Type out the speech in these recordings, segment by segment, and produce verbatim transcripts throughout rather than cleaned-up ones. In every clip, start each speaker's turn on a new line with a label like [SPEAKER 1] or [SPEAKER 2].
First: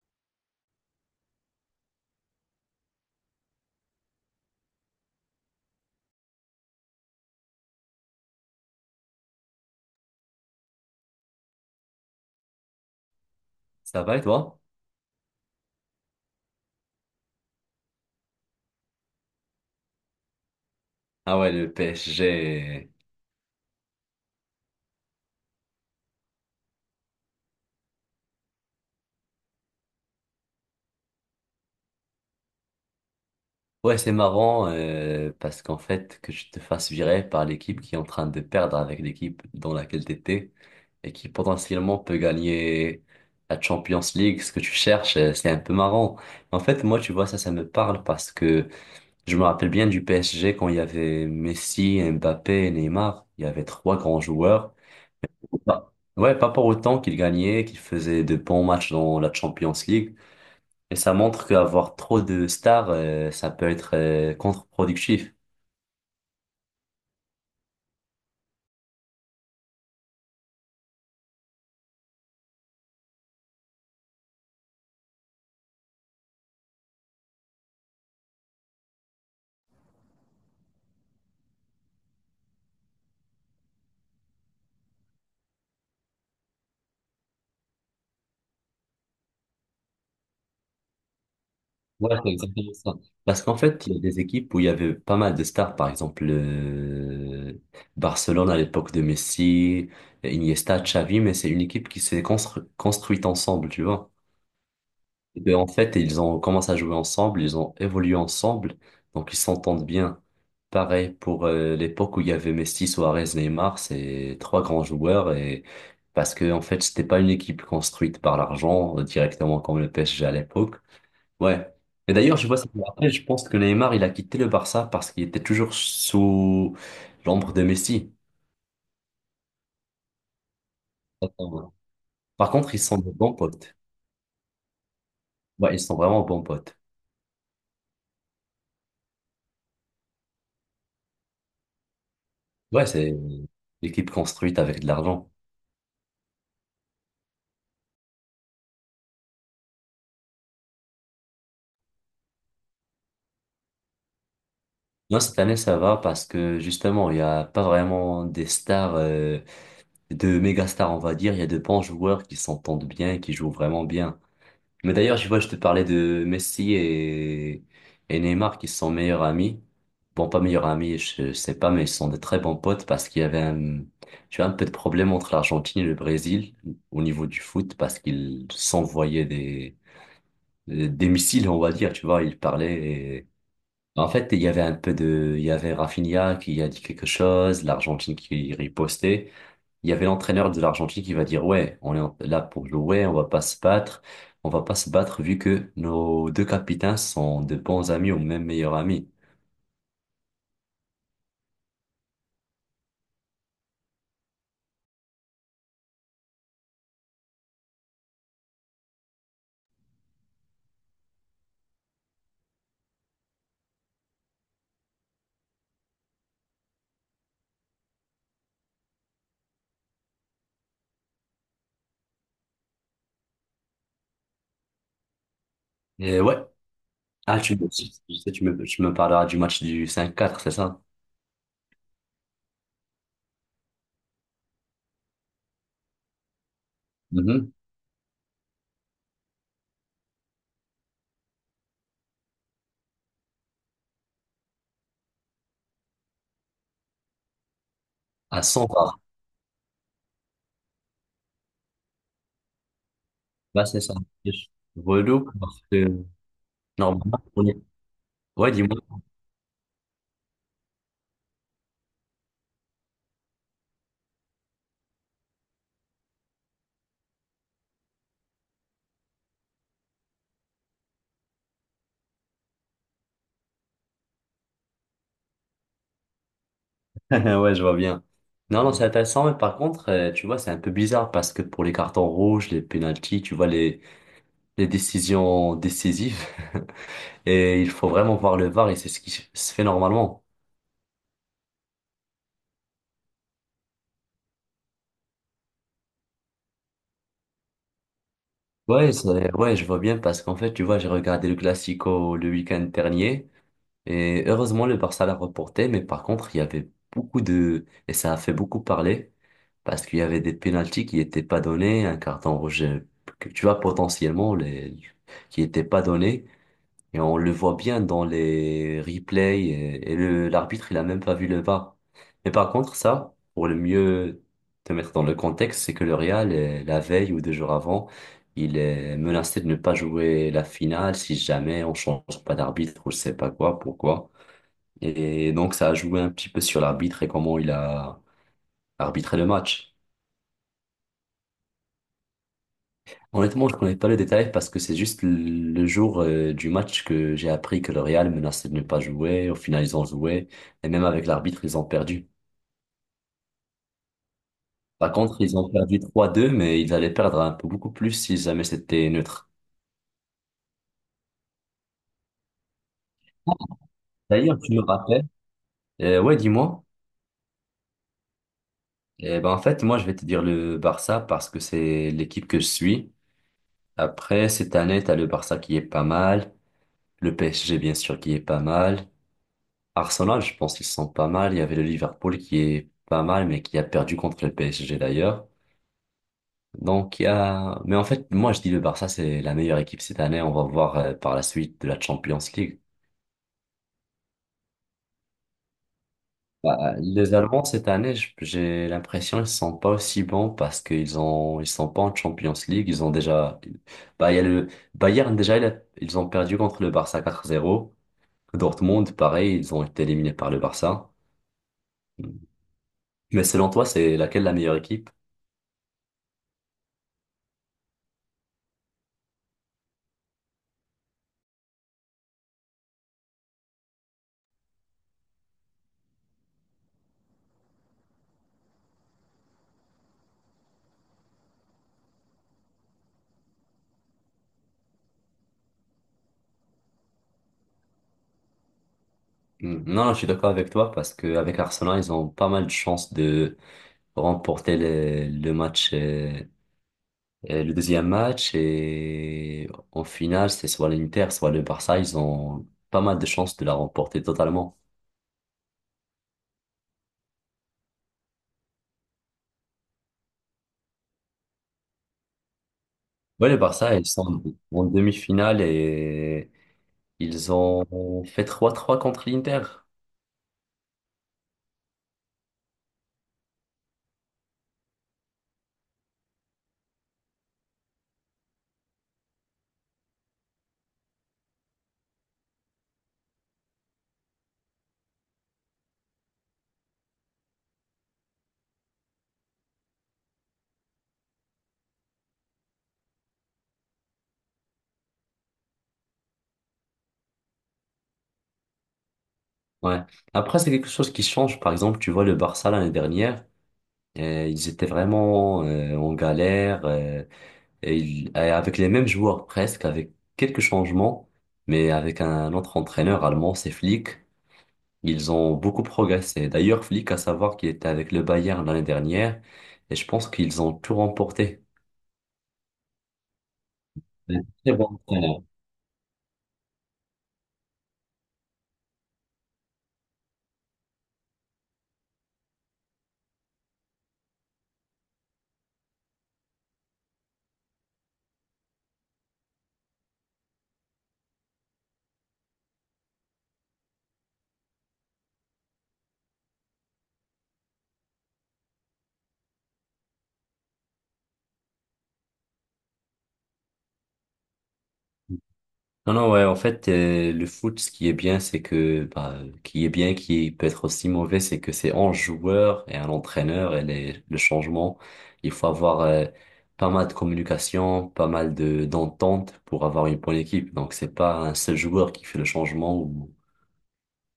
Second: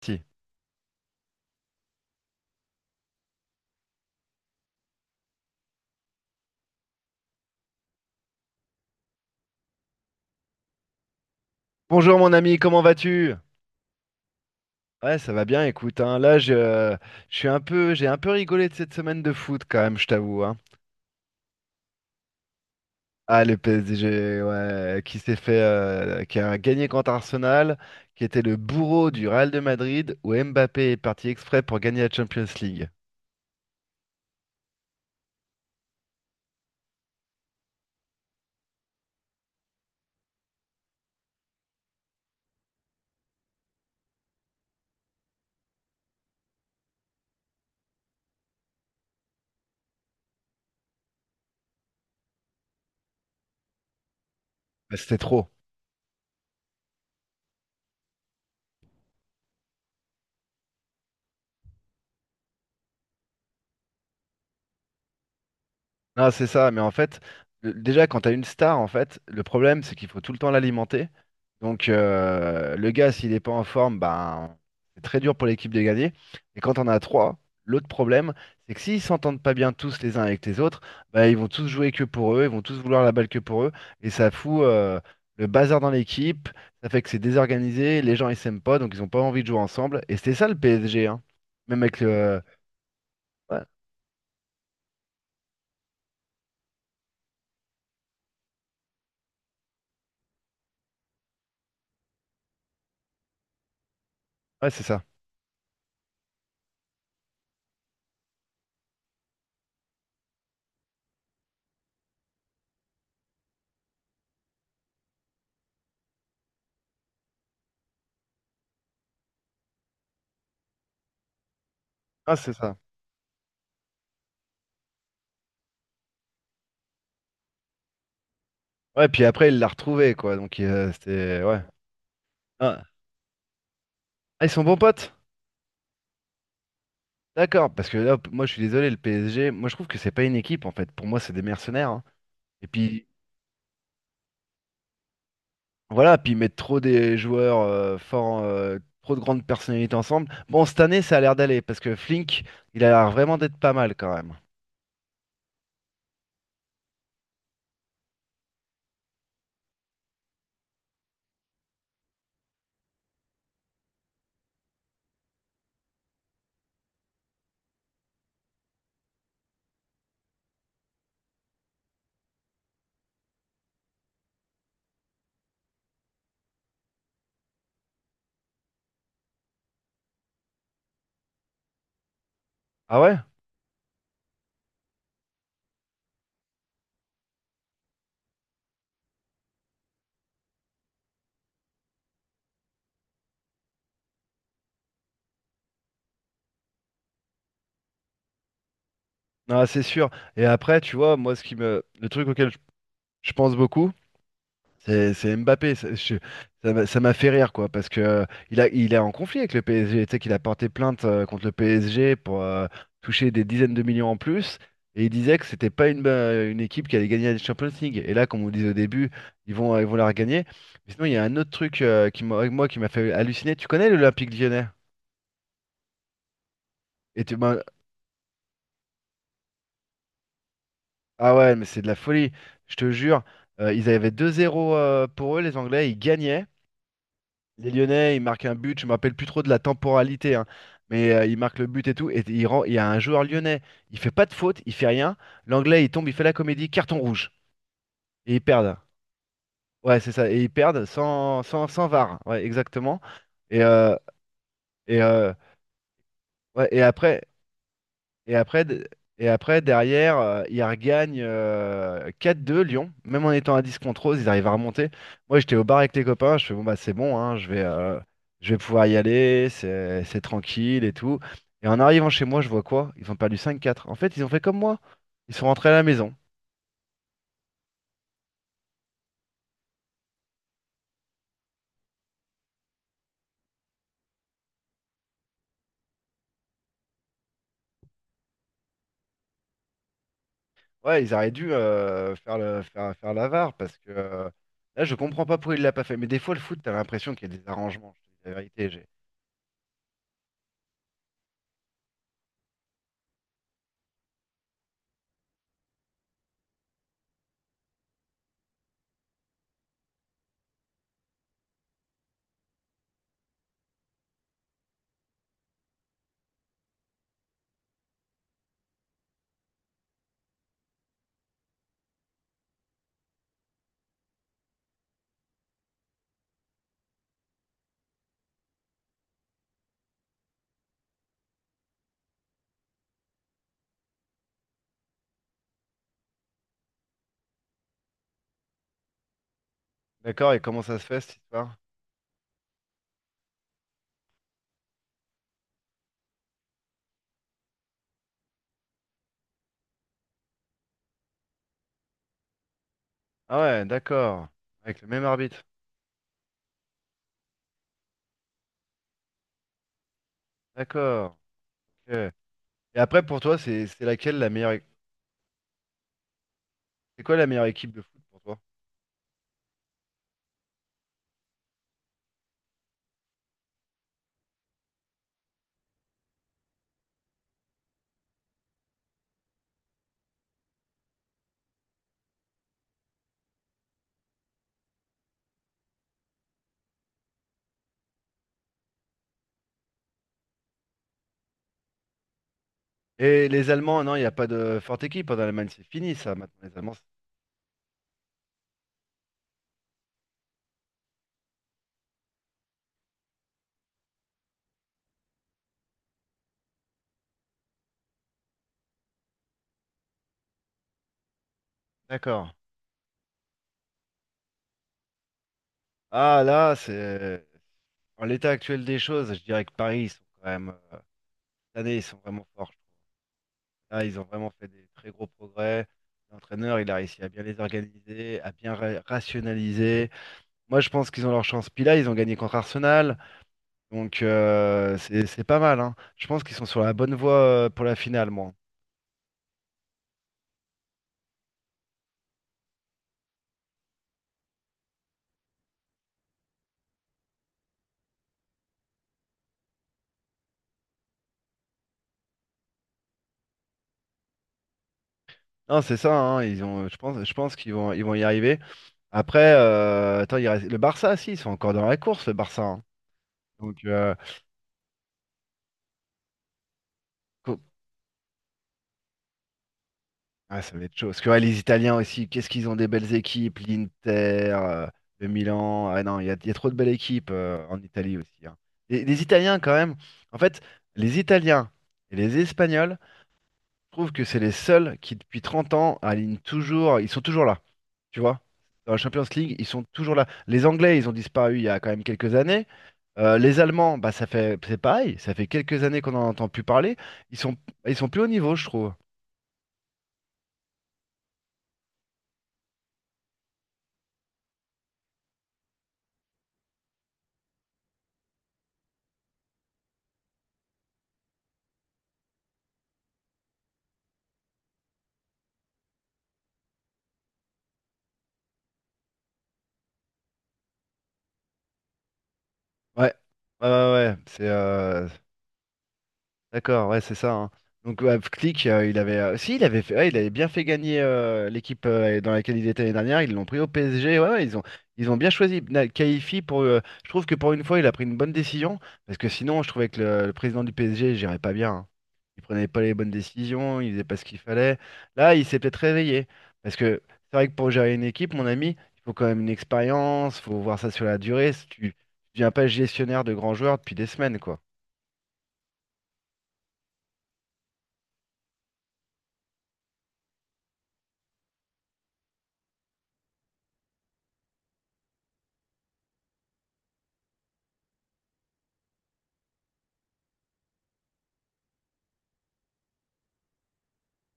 [SPEAKER 1] Si. Bonjour mon ami, comment vas-tu?
[SPEAKER 2] Ça va et toi?
[SPEAKER 1] Ouais, ça va bien, écoute, hein, là, je, je suis un peu, j'ai un peu rigolé de cette semaine de foot quand même, je t'avoue, hein.
[SPEAKER 2] Ah ouais, le P S G.
[SPEAKER 1] Ah, le P S G, ouais, qui s'est fait, euh, qui a gagné contre Arsenal, qui était le bourreau du Real de Madrid, où Mbappé est parti exprès pour gagner la Champions League.
[SPEAKER 2] Ouais, c'est marrant euh, parce qu'en fait, que tu te fasses virer par l'équipe qui est en train de perdre avec l'équipe dans laquelle t'étais et qui potentiellement peut gagner la Champions League, ce que tu cherches, euh, c'est un peu marrant. En fait, moi, tu vois, ça, ça me parle parce que je me rappelle bien du P S G quand il y avait Messi, Mbappé, Neymar. Il y avait trois grands joueurs.
[SPEAKER 1] Bah, c'était trop.
[SPEAKER 2] Bah, ouais, pas pour autant qu'ils gagnaient, qu'ils faisaient de bons matchs dans la Champions League. Et ça montre qu'avoir trop de stars, euh, ça peut être euh, contre-productif.
[SPEAKER 1] Ah, c'est ça, mais en fait, le- déjà quand t'as une star, en fait, le problème c'est qu'il faut tout le temps l'alimenter. Donc euh, le gars, s'il n'est pas en forme, ben c'est très dur pour l'équipe de gagner. Et quand on a trois, l'autre problème, c'est que s'ils s'entendent pas bien tous les uns avec les autres, ben, ils vont tous jouer que pour eux, ils vont tous vouloir la balle que pour eux, et ça fout euh, le bazar dans l'équipe, ça fait que c'est désorganisé, les gens ils s'aiment pas, donc ils ont pas envie de jouer ensemble. Et c'était ça le P S G, hein. Même avec
[SPEAKER 2] Ouais, c'est
[SPEAKER 1] le.
[SPEAKER 2] exactement ça. Parce qu'en
[SPEAKER 1] Ouais,
[SPEAKER 2] fait, il y a des équipes où il y avait pas mal de stars, par exemple euh, Barcelone à l'époque de Messi, Iniesta, Xavi, mais c'est une équipe qui s'est constru- construite ensemble, tu vois.
[SPEAKER 1] ouais, c'est ça.
[SPEAKER 2] Et ben, en fait, ils ont commencé à jouer ensemble, ils ont évolué ensemble, donc ils s'entendent bien. Pareil pour euh, l'époque où il y avait Messi, Suarez, Neymar, c'est trois grands joueurs et parce que en fait, c'était pas une équipe construite par l'argent euh, directement comme le P S G à l'époque. Ouais. Et
[SPEAKER 1] Ah,
[SPEAKER 2] d'ailleurs, je
[SPEAKER 1] c'est
[SPEAKER 2] vois ça
[SPEAKER 1] ça.
[SPEAKER 2] me rappelle, je pense que Neymar, il a quitté le Barça parce qu'il était toujours sous l'ombre de Messi.
[SPEAKER 1] Ouais, puis après, il l'a retrouvé, quoi. Donc, euh, c'était. Ouais.
[SPEAKER 2] Attends. Par contre, ils
[SPEAKER 1] Ah,
[SPEAKER 2] sont de bons potes.
[SPEAKER 1] ah, ils sont bons potes?
[SPEAKER 2] Ouais, ils sont vraiment bons potes.
[SPEAKER 1] D'accord, parce que là, p- moi, je suis désolé, le P S G, moi, je trouve que c'est pas une équipe, en fait. Pour moi, c'est des mercenaires, hein. Et
[SPEAKER 2] Ouais,
[SPEAKER 1] puis,
[SPEAKER 2] c'est l'équipe construite avec de l'argent.
[SPEAKER 1] voilà, puis ils mettent trop des joueurs euh, forts, euh, trop de grandes personnalités ensemble. Bon, cette année, ça a l'air d'aller, parce que Flink, il a l'air vraiment d'être pas mal, quand même.
[SPEAKER 2] Non, cette année, ça va parce que justement, il n'y a pas vraiment des stars, euh, de méga stars, on va dire. Il y a de bons joueurs qui s'entendent bien, et qui jouent vraiment bien. Mais d'ailleurs, je vois, je te parlais de Messi et, et Neymar qui sont meilleurs amis. Bon, pas meilleurs amis, je sais pas, mais ils sont de très bons potes parce qu'il y avait un, tu vois, un peu de problème entre l'Argentine et le Brésil au niveau du foot parce qu'ils s'envoyaient des, des missiles, on va dire, tu vois, ils parlaient.
[SPEAKER 1] Ah ouais?
[SPEAKER 2] Et en fait, il y avait un peu de, il y avait Rafinha qui a dit quelque chose, l'Argentine qui ripostait. Il y avait l'entraîneur de l'Argentine qui va dire, ouais, on est en- là pour jouer, on va pas se battre, on va pas se battre vu que nos deux capitaines sont de bons amis ou même meilleurs amis.
[SPEAKER 1] Non, c'est sûr. Et après, tu vois, moi, ce qui me. Le truc auquel je je pense beaucoup. C'est c'est Mbappé, ça je- ça m'a ça m'a fait rire quoi, parce que euh, il a, il est en conflit avec le P S G, tu sais qu'il a porté plainte euh, contre le P S G pour euh, toucher des dizaines de millions en plus, et il disait que c'était pas une, euh, une équipe qui allait gagner la Champions League. Et là, comme on disait au début, ils vont, ils vont la regagner. Mais sinon, il y a un autre truc euh, qui m'a, moi, qui m'a fait halluciner. Tu connais l'Olympique Lyonnais?
[SPEAKER 2] Et ouais.
[SPEAKER 1] Et tu,
[SPEAKER 2] Ah, tu,
[SPEAKER 1] ben,
[SPEAKER 2] je sais, tu me, tu me parleras du match du cinq quatre, c'est ça?
[SPEAKER 1] ah ouais, mais c'est de la folie, je te jure. Euh, ils avaient deux zéro euh, pour eux, les Anglais, ils gagnaient.
[SPEAKER 2] Mhm.
[SPEAKER 1] Les Lyonnais, ils marquent un but, je me rappelle plus trop de la temporalité, hein, mais euh, ils marquent le but et tout, et il rend- il y a un joueur lyonnais, il fait pas de faute, il fait rien, l'anglais il tombe, il fait la comédie, carton rouge, et ils
[SPEAKER 2] À cent
[SPEAKER 1] perdent.
[SPEAKER 2] bars.
[SPEAKER 1] Ouais, c'est ça, et ils perdent sans, sans, sans V A R, ouais, exactement. Et,
[SPEAKER 2] Là, c'est ça.
[SPEAKER 1] euh, et,
[SPEAKER 2] Relou
[SPEAKER 1] euh,
[SPEAKER 2] parce que,
[SPEAKER 1] ouais, et après,
[SPEAKER 2] normalement, on est,
[SPEAKER 1] Et
[SPEAKER 2] ouais,
[SPEAKER 1] après,
[SPEAKER 2] dis-moi.
[SPEAKER 1] de- et après derrière, euh, ils regagnent euh, quatre deux Lyon. Même en étant à dix contre onze, ils arrivent à remonter. Moi, j'étais au bar avec les copains. Je fais, bon, bah, c'est bon, hein, je vais, euh, je vais pouvoir y aller. C'est c'est tranquille et tout. Et en arrivant chez moi, je vois quoi? Ils ont perdu cinq quatre. En fait, ils ont fait comme moi. Ils sont rentrés à la maison.
[SPEAKER 2] Ouais, je vois bien. Non, non, c'est intéressant, mais par contre, euh, tu vois, c'est un peu bizarre parce que pour les cartons rouges, les pénaltys, tu vois, les, les décisions décisives, et il faut vraiment voir le V A R et c'est ce qui se fait normalement.
[SPEAKER 1] Ouais, ils auraient dû euh, faire le, faire, faire la V A R parce que euh, là, je comprends pas pourquoi il l'a pas fait. Mais des fois, le foot, t'as l'impression qu'il y a des arrangements. Je te dis la vérité, j'ai.
[SPEAKER 2] Ouais, c'est- ouais, je vois bien parce qu'en fait, tu vois, j'ai regardé le Classico le week-end dernier et heureusement, le Barça l'a reporté, mais par contre, il y avait beaucoup de, et ça a fait beaucoup parler parce qu'il y avait des pénaltys qui n'étaient pas donnés, un carton rouge, euh, que tu vois, potentiellement, les, qui n'étaient pas donnés. Et on le voit bien dans les replays et, et le, l'arbitre, il a même pas vu le V A R. Mais par contre, ça, pour le mieux te mettre dans le contexte, c'est que le Real, euh, la veille ou deux jours avant, il est menacé de ne pas jouer la finale si jamais on change pas d'arbitre ou je sais pas quoi, pourquoi. Et donc, ça a joué un petit peu sur l'arbitre et comment il a arbitré le match.
[SPEAKER 1] D'accord, et comment ça se fait cette histoire?
[SPEAKER 2] Honnêtement, je connais pas le détail parce que c'est juste le le jour euh, du match que j'ai appris que le Real menaçait de ne pas jouer. Au final, ils ont joué. Et même avec l'arbitre, ils ont perdu.
[SPEAKER 1] Ah ouais, d'accord. Avec le
[SPEAKER 2] Par
[SPEAKER 1] même
[SPEAKER 2] contre, ils
[SPEAKER 1] arbitre.
[SPEAKER 2] ont perdu trois deux, mais ils allaient perdre un peu beaucoup plus si jamais c'était neutre.
[SPEAKER 1] D'accord. Ok. Et après, pour toi, c'est c'est laquelle la
[SPEAKER 2] D'ailleurs,
[SPEAKER 1] meilleure...
[SPEAKER 2] tu me
[SPEAKER 1] é-
[SPEAKER 2] rappelles? Euh, ouais, dis-moi.
[SPEAKER 1] C'est quoi la meilleure équipe de foot pour toi?
[SPEAKER 2] Eh ben, en fait, moi, je vais te dire le Barça parce que c'est l'équipe que je suis. Après, cette année, t'as le Barça qui est pas mal. Le P S G, bien sûr, qui est pas mal. Arsenal, je pense qu'ils sont pas mal. Il y avait le Liverpool qui est pas mal, mais qui a perdu contre le P S G d'ailleurs. Donc il y a... Mais en fait, moi je dis le Barça, c'est la meilleure équipe cette année. On va voir euh, par la suite de la Champions League.
[SPEAKER 1] Et les Allemands, non, il n'y a pas de forte équipe hein, dans l'Allemagne. C'est fini, ça, maintenant, les Allemands.
[SPEAKER 2] Bah,
[SPEAKER 1] c'est-
[SPEAKER 2] les Allemands cette année, je- j'ai l'impression ils sont pas aussi bons parce qu'ils ont ils sont pas en Champions League. Ils ont déjà... Bah, il y a le Bayern déjà, il a- ils ont perdu contre le Barça quatre zéro. Dortmund, pareil, ils ont été éliminés par le Barça.
[SPEAKER 1] D'accord.
[SPEAKER 2] Mais selon toi, c'est laquelle la meilleure équipe?
[SPEAKER 1] Ah, là, c'est... En l'état actuel des choses, je dirais que Paris, ils sont quand même... euh, Cette année, ils sont vraiment forts, je trouve. Là, ils ont vraiment fait des très gros progrès. L'entraîneur, il a réussi à bien les organiser, à bien ra- rationaliser. Moi, je pense qu'ils ont leur chance. Puis là, ils ont gagné contre Arsenal. Donc euh, c'est c'est pas mal, hein. Je pense qu'ils sont sur la bonne voie euh, pour la finale, moi.
[SPEAKER 2] Mm. Non, non, je suis d'accord avec toi parce que avec Arsenal, ils ont pas mal de chances de remporter le, le match, euh, euh, le deuxième match et en finale, c'est soit l'Inter, soit le Barça, ils ont pas mal de chances de la remporter totalement.
[SPEAKER 1] Non, c'est ça, hein, ils ont, je pense, je pense qu'ils vont, ils vont, y arriver. Après, euh, attends, il reste- le Barça, si, ils sont encore dans la course, le Barça, hein.
[SPEAKER 2] Ouais, le
[SPEAKER 1] Donc,
[SPEAKER 2] Barça, ils
[SPEAKER 1] euh,
[SPEAKER 2] sont en demi-finale et ils
[SPEAKER 1] co-
[SPEAKER 2] ont fait trois trois contre l'Inter.
[SPEAKER 1] ah, ça va être chaud. Parce que ouais, les Italiens aussi, qu'est-ce qu'ils ont des belles équipes, l'Inter, euh, le Milan. Ah non, il y a, il y a trop de belles équipes euh, en Italie aussi, hein. Et les Italiens, quand même, en fait, les Italiens et les Espagnols, je trouve que c'est les seuls qui, depuis trente ans, alignent toujours, ils sont toujours là. Tu vois? Dans la Champions League, ils sont toujours là. Les Anglais, ils ont disparu il y a quand même quelques années. Euh, les Allemands, bah ça fait c'est pareil, ça fait quelques années qu'on n'en entend plus parler. Ils sont ils sont plus au niveau, je trouve.
[SPEAKER 2] Ouais. Après, c'est quelque chose qui change. Par exemple, tu vois le Barça l'année dernière, euh, ils étaient vraiment euh, en galère. euh, Et il- et avec les mêmes joueurs presque, avec quelques changements, mais avec un autre entraîneur allemand, c'est Flick. Ils ont beaucoup progressé. D'ailleurs, Flick, à savoir qu'il était avec le Bayern l'année dernière, et je pense qu'ils ont tout remporté.
[SPEAKER 1] Ouais, ouais, ouais, ouais. C'est
[SPEAKER 2] Très bon
[SPEAKER 1] euh,
[SPEAKER 2] entraîneur.
[SPEAKER 1] D'accord, ouais, c'est ça, hein. Donc ouais, Flick, euh, il avait, euh, si, il avait fait, ouais, il avait bien fait gagner euh, l'équipe euh, dans laquelle il était l'année dernière. Ils l'ont pris au P S G. Ouais, ouais, ils ont, ils ont bien choisi Na- Kaifi pour. euh, Je trouve que pour une fois, il a pris une bonne décision parce que sinon, je trouvais que le, le président du P S G, il gérait pas bien, hein. Il prenait pas les bonnes décisions, il faisait pas ce qu'il fallait. Là, il s'est peut-être réveillé parce que c'est vrai que pour gérer une équipe, mon ami, il faut quand même une expérience, faut voir ça sur la durée. Si Tu, tu deviens pas gestionnaire de grands joueurs depuis des semaines, quoi.
[SPEAKER 2] Non, non, ouais, en fait, euh, le foot, ce qui est bien, c'est que, bah, qui est bien, qui peut être aussi mauvais, c'est que c'est un joueur et un entraîneur et les, le changement. Il faut avoir euh, pas mal de communication, pas mal de d'entente pour avoir une bonne équipe. Donc, c'est pas un seul joueur qui fait le changement ou...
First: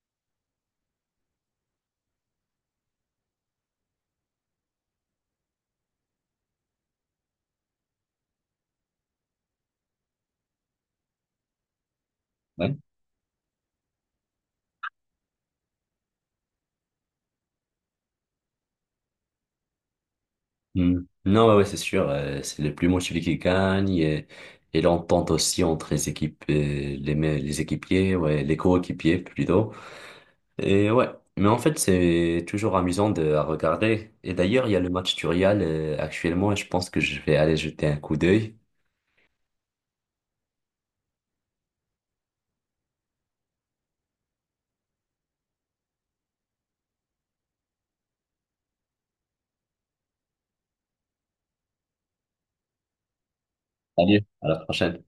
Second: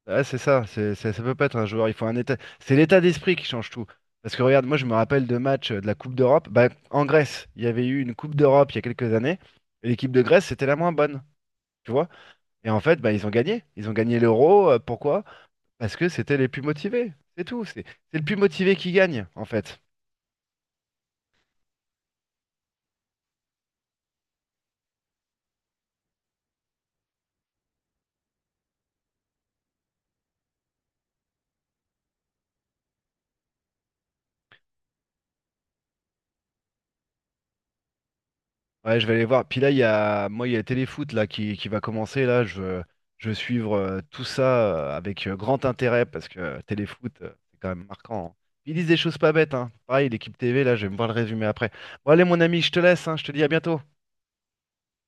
[SPEAKER 1] Ouais, c'est ça, c'est, c'est- ça peut pas être un joueur, il faut un état. C'est l'état d'esprit qui change tout. Parce que regarde, moi je me rappelle de matchs euh, de la Coupe d'Europe. Bah, en Grèce, il y avait eu une Coupe d'Europe il y a quelques années, et l'équipe de Grèce, c'était la moins bonne, tu vois. Et
[SPEAKER 2] Ouais.
[SPEAKER 1] en fait, bah, ils ont gagné. Ils ont gagné l'Euro. Euh, pourquoi? Parce que c'était les plus motivés. C'est tout. C'est c'est le plus motivé qui gagne, en fait.
[SPEAKER 2] Hmm. Non, ouais, ouais, c'est sûr, euh, c'est le plus motivé qui gagne et, et l'entente aussi entre les équipes, euh, les, me- les équipiers, ouais, les coéquipiers plutôt. Et ouais, mais en fait, c'est toujours amusant de, à regarder. Et d'ailleurs, il y a le match du Real euh, actuellement et je pense que je vais aller jeter un coup d'œil.
[SPEAKER 1] Ouais, je vais aller voir. Puis là, il y a, moi, il y a le Téléfoot là qui, qui va commencer. Là, je veux, je veux suivre euh, tout ça euh, avec euh, grand intérêt parce que euh, Téléfoot, euh, c'est quand même marquant, hein. Ils disent des choses pas bêtes, hein. Pareil, l'équipe T V, là, je vais me voir le résumé après. Bon, allez, mon ami, je te laisse, hein, je te dis à bientôt.
[SPEAKER 2] Allez, à la prochaine.